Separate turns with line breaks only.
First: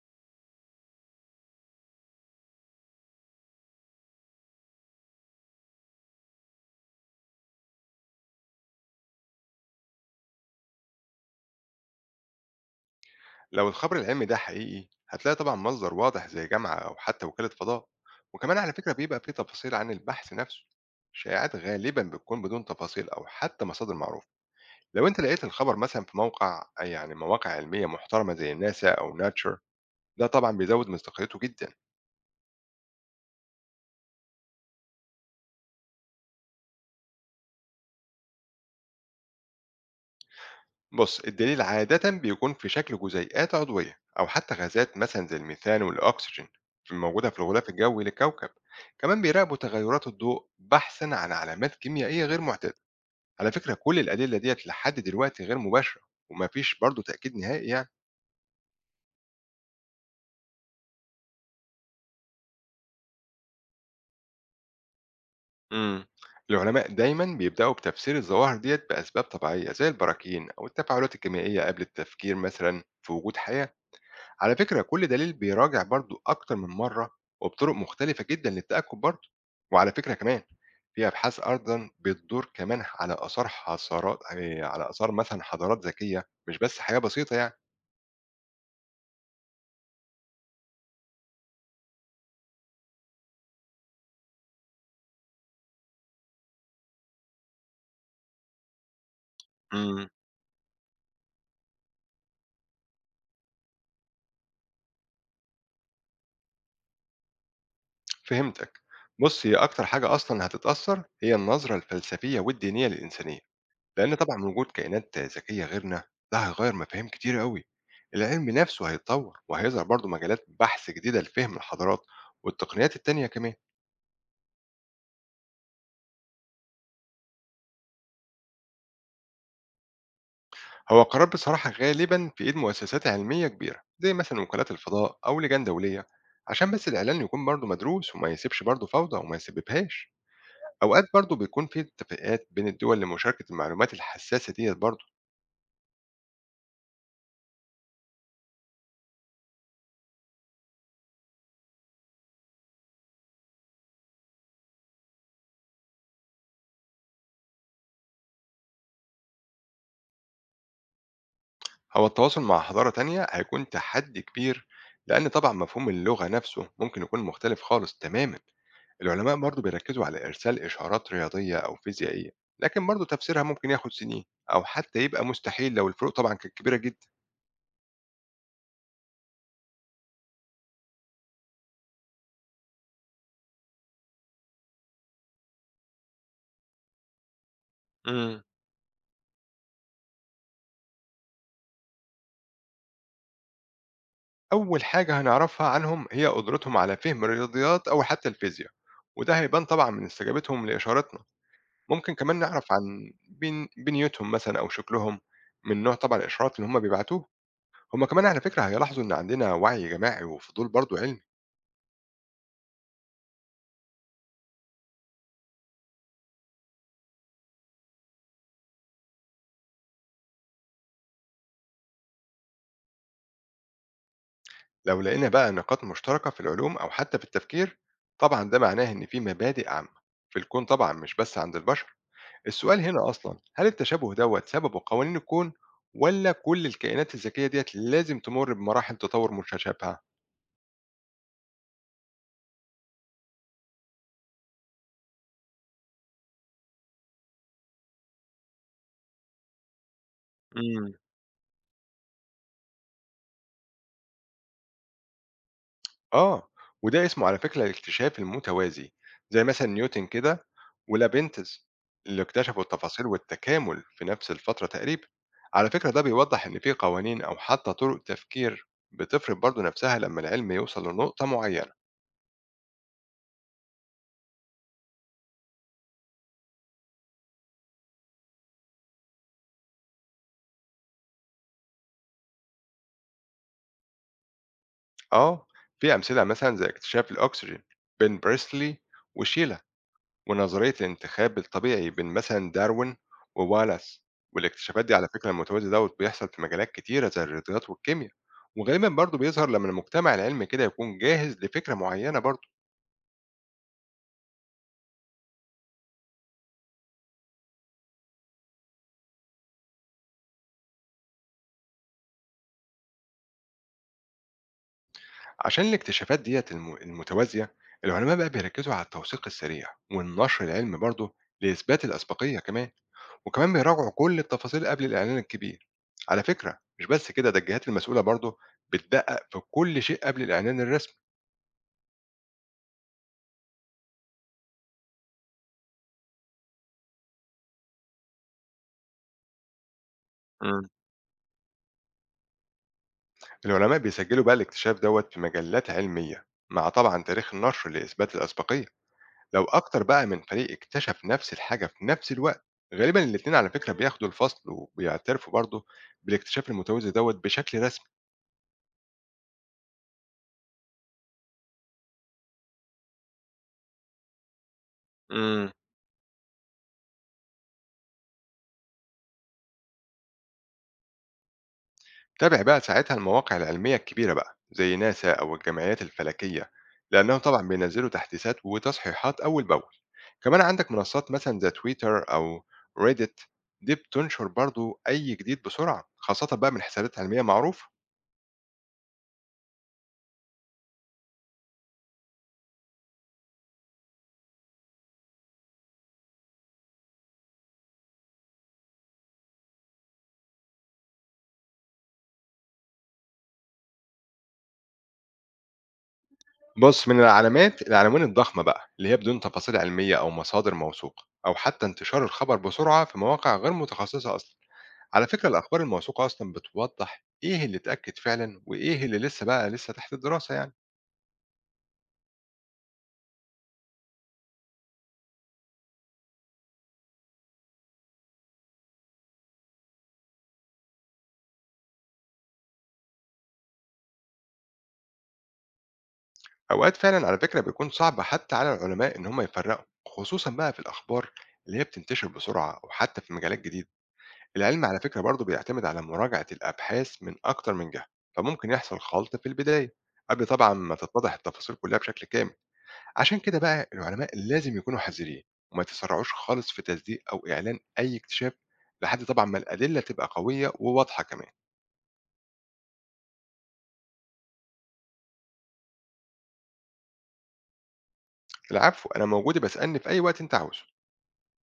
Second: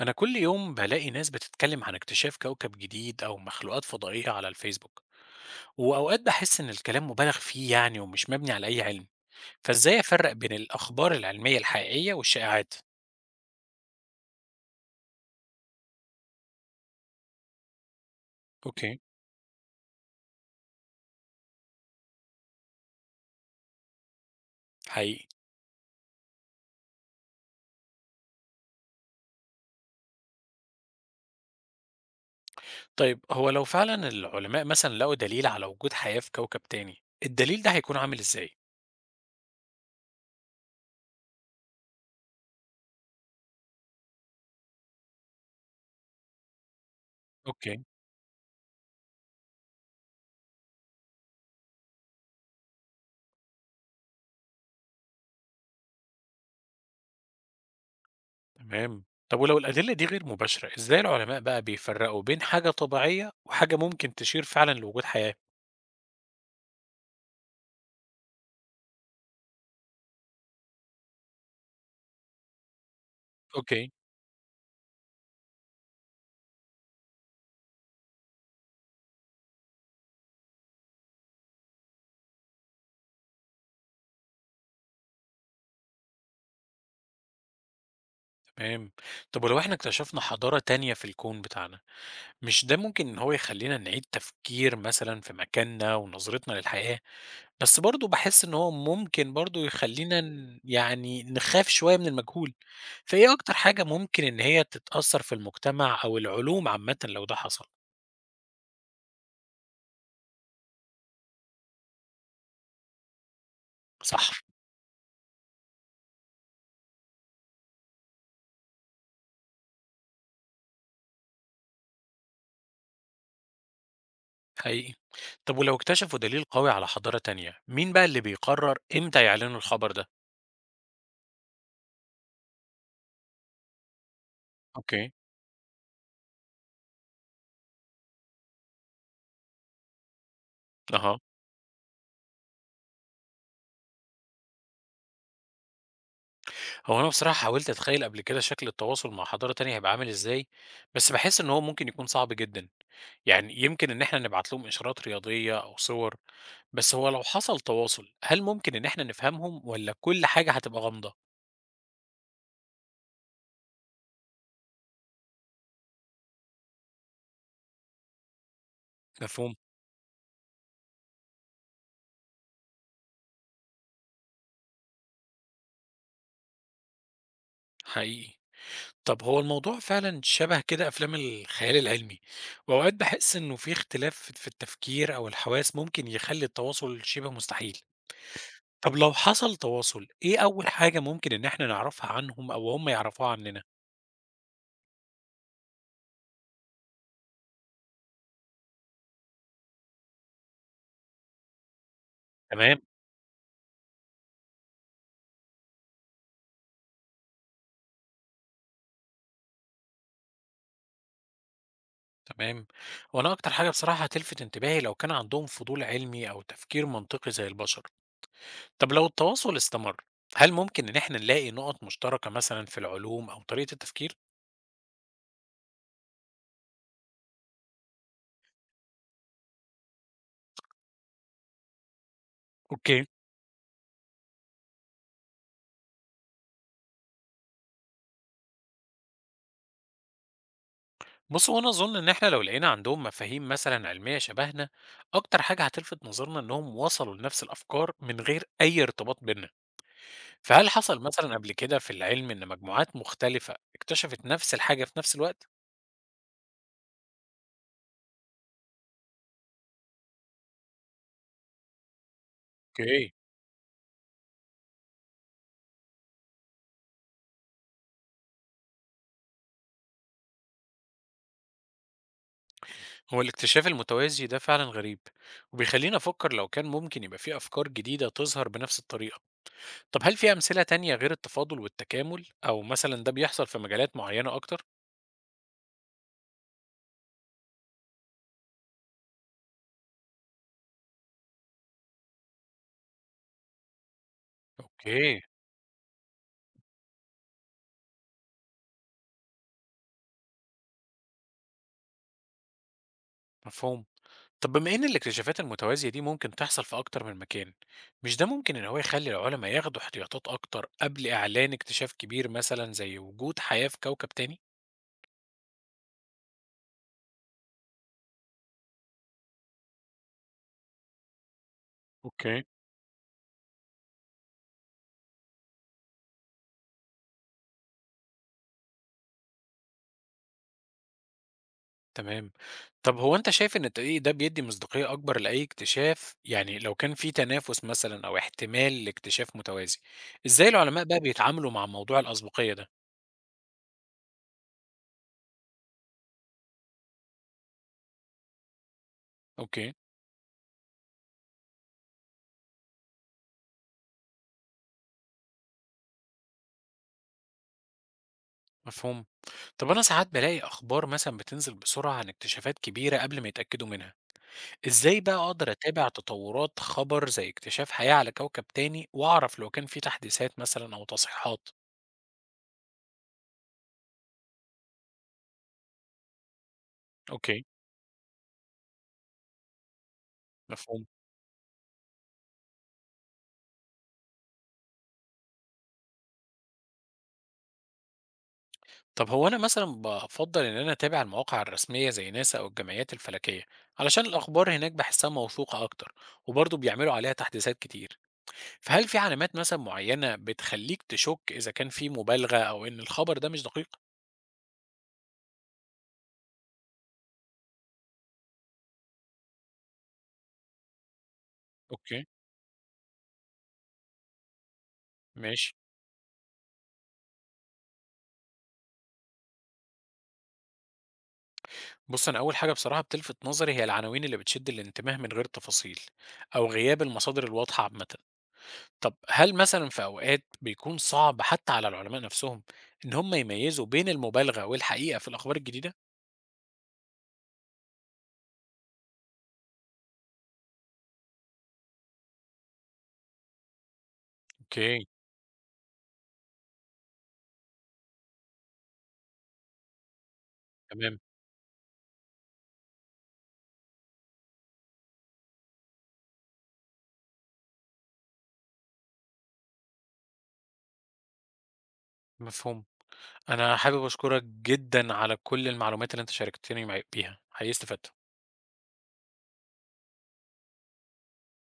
أنا كل يوم بلاقي ناس بتتكلم عن اكتشاف كوكب جديد أو مخلوقات فضائية على الفيسبوك وأوقات بحس إن الكلام مبالغ فيه يعني ومش مبني على أي علم. فإزاي أفرق بين الأخبار العلمية الحقيقية والشائعات؟
لو الخبر العلمي ده حقيقي هتلاقي طبعا مصدر واضح زي جامعة أو حتى وكالة فضاء. وكمان على فكرة
اوكي.
بيبقى فيه تفاصيل عن البحث نفسه. شائعات غالبا بتكون بدون تفاصيل أو حتى مصادر معروفة. لو أنت
حقيقي.
لقيت الخبر مثلا في موقع يعني مواقع علمية محترمة زي ناسا أو ناتشر، ده طبعا بيزود مصداقيته جدا.
طيب هو لو فعلا العلماء مثلا لقوا دليل على وجود حياة في كوكب تاني الدليل ده هيكون عامل إزاي؟
بص، الدليل عادة بيكون في شكل جزيئات عضوية أو حتى غازات مثلا زي الميثان والأكسجين الموجودة في الغلاف
اوكي.
الجوي للكوكب. كمان بيراقبوا تغيرات الضوء بحثا عن علامات كيميائية غير معتادة. على فكرة كل الأدلة ديّة لحد دلوقتي غير مباشرة، وما فيش برضه تأكيد نهائي يعني.
تمام. طب ولو الأدلة دي غير مباشرة إزاي العلماء بقى بيفرقوا بين حاجة طبيعية وحاجة ممكن تشير فعلا لوجود حياة؟
إمم. العلماء دايمًا بيبدأوا بتفسير الظواهر ديّة بأسباب طبيعية زي البراكين أو التفاعلات الكيميائية قبل التفكير مثلًا في وجود حياة.
اوكي.
على فكرة كل دليل بيراجع برضه أكتر من مرّة وبطرق مختلفة جدًا للتأكد برضه. وعلى فكرة كمان في أبحاث أيضًا بتدور كمان على آثار حضارات على آثار مثلًا حضارات ذكية مش بس حياة بسيطة يعني.
تمام. طب ولو إحنا اكتشفنا حضارة تانية في الكون بتاعنا، مش ده ممكن إن هو يخلّينا نعيد تفكير مثلًا في مكاننا ونظرتنا للحياة؟ بس برضه باحس إن هو ممكن برضه
إمم.
يخلّينا يعني نخاف شوية من المجهول، فإيه أكتر حاجة ممكن إن هي تتأثّر في المجتمع أو العلوم عامةً لو ده حصل؟
فهمتك. بص، هي أكتر حاجة أصلا هتتأثر هي النظرة الفلسفية والدينية للإنسانية، لأن
صح.
طبعا وجود كائنات ذكية غيرنا ده هيغير مفاهيم كتير قوي. العلم نفسه هيتطور وهيظهر برضه مجالات بحث جديدة لفهم الحضارات والتقنيات التانية كمان.
حقيقي. طب ولو اكتشفوا دليل قوي على حضارة تانية، مين بقى اللي بيقرر إمتى يعلنوا الخبر ده؟
هو القرار بصراحة غالبا في إيد مؤسسات علمية كبيرة زي مثلا وكالات
أوكي.
الفضاء أو لجان دولية، عشان بس الإعلان يكون برضه مدروس وما يسيبش برضه فوضى وما يسببهاش. أوقات
أها.
برضه بيكون في اتفاقات بين الدول لمشاركة المعلومات الحساسة ديت برضه.
هو أنا بصراحة حاولت أتخيل قبل كده شكل التواصل مع حضارة تانية هيبقى عامل إزاي، بس باحس إن هو ممكن يكون صعب جدًا، يعني يمكن إن إحنا نبعت لهم إشارات رياضية أو صور، بس هو لو حصل تواصل هل ممكن إن إحنا نفهمهم والّا كل حاجة هتبقى غامضة؟
هو التواصل مع حضارة تانية هيكون تحدي كبير، لأن طبعا مفهوم اللغة نفسه ممكن يكون مختلف خالص تماما. العلماء
مفهوم.
برضو بيركزوا على إرسال إشارات رياضية أو فيزيائية، لكن برضو تفسيرها ممكن ياخد سنين أو حتى يبقى مستحيل لو الفروق طبعا كانت كبيرة جدا.
حقيقي. طب هو الموضوع فعلًا شبه كده أفلام الخيال العلمي، وأوقات باحس إنه في اختلاف في التفكير أو الحواس ممكن يخلي التواصل شبه مستحيل.
امم.
طب لو حصل تواصل إيه أول حاجة ممكن إن إحنا نعرفها عنهم أو هم يعرفوها عننا؟
أول حاجة هنعرفها عنهم هي قدرتهم على فهم الرياضيات أو حتى الفيزياء، وده هيبان طبعا من استجابتهم لإشاراتنا. ممكن كمان نعرف
تمام.
عن بنيتهم مثلا أو شكلهم من نوع طبعا الإشارات اللي هم بيبعتوها. هما كمان على فكرة هيلاحظوا إن عندنا وعي جماعي وفضول برضو علمي.
تمام. وانا اكتر حاجه بصراحه هتلفت انتباهي لو كان عندهم فضول علمي او تفكير منطقي زي البشر. طب لو التواصل استمر هل ممكن ان احنا نلاقي نقط مشتركه مثلا في العلوم او طريقه التفكير؟
لو لقينا بقى نقاط مشتركة في العلوم أو حتى في التفكير، طبعا ده معناه إن في مبادئ عامة في الكون طبعا مش بس عند البشر. السؤال
اوكي.
هنا أصلا هل التشابه دوت سببه قوانين الكون ولا كل الكائنات الذكية ديت لازم تمر بمراحل تطور متشابهة؟
بص وانا اظن ان احنا لو لقينا عندهم مفاهيم مثلا علميه شبهنا، اكتر حاجه هتلفت نظرنا انهم وصلوا لنفس الافكار من غير اي ارتباط بينا. فهل
مم.
حصل مثلا قبل كده في العلم ان مجموعات مختلفه اكتشفت نفس الحاجه في نفس الوقت؟
آه، وده اسمه على فكرة الاكتشاف المتوازي، زي مثلًا نيوتن كده ولابنتس اللي اكتشفوا التفاصيل
اوكي.
والتكامل في نفس الفترة تقريبًا. على فكرة ده بيوضح إن في قوانين أو حتى طرق تفكير بتفرض برضه نفسها لما العلم يوصل لنقطة معينة.
هو الاكتشاف المتوازي ده فعلا غريب وبيخليني أفكر لو كان ممكن يبقى فيه أفكار جديدة تظهر بنفس الطريقة. طب هل في أمثلة تانية غير التفاضل والتكامل أو مثلا ده بيحصل في مجالات معينة أكتر؟
آه، في أمثلة مثلًا زي اكتشاف الأكسجين بين بريسلي وشيلر. ونظرية الانتخاب الطبيعي بين مثلا داروين ووالاس. والاكتشافات دي على
أوكي.
فكرة المتوازي دوت بيحصل في مجالات كتيرة زي الرياضيات والكيمياء. وغالبا برضه بيظهر لما المجتمع العلمي كده يكون جاهز لفكرة معينة برضه.
مفهوم. طب بما إن الاكتشافات المتوازية دي ممكن تحصل في أكتر من مكان، مش ده ممكن إن هو يخلي العلماء ياخدوا احتياطات أكتر قبل إعلان اكتشاف كبير مثلا زي وجود حياة في كوكب تاني؟
عشان الاكتشافات ديت المتوازية، العلماء بقى بيركزوا على التوثيق السريع والنشر العلمي برضه لإثبات الأسبقية
اوكي.
كمان. وكمان بيراجعوا كل التفاصيل قبل الإعلان الكبير. على فكرة مش بس كده، ده الجهات المسؤولة برضه بتدقق في كل شيء قبل الإعلان الرسمي.
تمام. طب هو أنت شايف إن التدقيق ده بيدّي مصداقية أكبر لأي اكتشاف؟ يعني لو كان في تنافس مثلًا أو احتمال لاكتشاف متوازي، إزاي العلماء بقى بيتعاملوا مع موضوع الأسبقية ده؟
العلماء بيسجلوا بقى الاكتشاف دوت في مجلات علمية مع طبعا تاريخ النشر لإثبات الأسبقية. لو
أوكي.
أكتر بقى من فريق اكتشف نفس الحاجة في نفس الوقت، غالبا الاتنين على فكرة بياخدوا الفصل وبيعترفوا برضه بالاكتشاف المتوازي دوت بشكل رسمي.
مفهوم. طب أنا ساعات بالاقي أخبار مثلًا بتنزل بسرعة عن اكتشافات كبيرة قبل ما يتأكدوا منها، إزاي بقى أقدر
امم.
أتابع تطورات خبر زي اكتشاف حياة على كوكب تاني وأعرف لو كان في تحديثات مثلًا أو تصحيحات؟
تابع بقى ساعتها المواقع العلمية الكبيرة بقى زي ناسا أو الجمعيات الفلكية، لأنهم
أوكي.
طبعا بينزلوا تحديثات وتصحيحات أول بأول. كمان عندك
مفهوم.
منصات مثلا زي تويتر أو ريدت، دي بتنشر برضو أي جديد بسرعة خاصة بقى من حسابات علمية معروفة.
طب هو أنا مثلًا بافضّل إن أنا أتابع المواقع الرسمية زي ناسا أو الجمعيات الفلكية، علشان الأخبار هناك باحسها موثوقة أكتر، وبرضه بيعملوا عليها تحديثات كتير، فهل في علامات مثلًا معيّنة بتخلّيك تشُك إذا كان في مبالغة أو إن الخبر ده مش دقيق؟
بص، من العلامات العناوين الضخمة بقى اللي هي بدون تفاصيل علمية أو مصادر موثوقة أو حتى
أوكي.
انتشار الخبر بسرعة في مواقع غير متخصصة أصلا. على فكرة
ماشي.
الأخبار الموثوقة أصلا بتوضح إيه اللي اتأكد فعلا وإيه اللي لسه بقى لسه تحت الدراسة يعني.
بُص، أنا أول حاجة بصراحة بتلفت نظري هي العناوين اللي بتشد الانتباه من غير تفاصيل، أو غياب المصادر الواضحة عامةً. طب هل مثلًا في أوقات بيكون صعب حتى على العلماء نفسهم إن هم يميّزوا بين المبالغة والحقيقة في الأخبار الجديدة؟
أوقات فعلا على فكرة بيكون صعب حتى على العلماء إن هم يفرقوا خصوصا بقى في الأخبار اللي هي بتنتشر بسرعة أو حتى في مجالات جديدة. العلم على
أوكي.
فكرة برضه بيعتمد على مراجعة الأبحاث من أكتر من جهة، فممكن يحصل خلط في البداية قبل طبعا ما
تمام،
تتضح التفاصيل كلها بشكل كامل. عشان كده بقى العلماء لازم يكونوا حذرين وما تسرعوش خالص في تصديق أو إعلان أي اكتشاف لحد طبعا ما الأدلة تبقى قوية وواضحة كمان.
مفهوم. أنا حابب أشكرك جدًا على كل المعلومات اللي أنت شاركتني معي بيها، حقيقي استفدت.
العفو، أنا موجود، بسألني في أي وقت أنت عاوزه.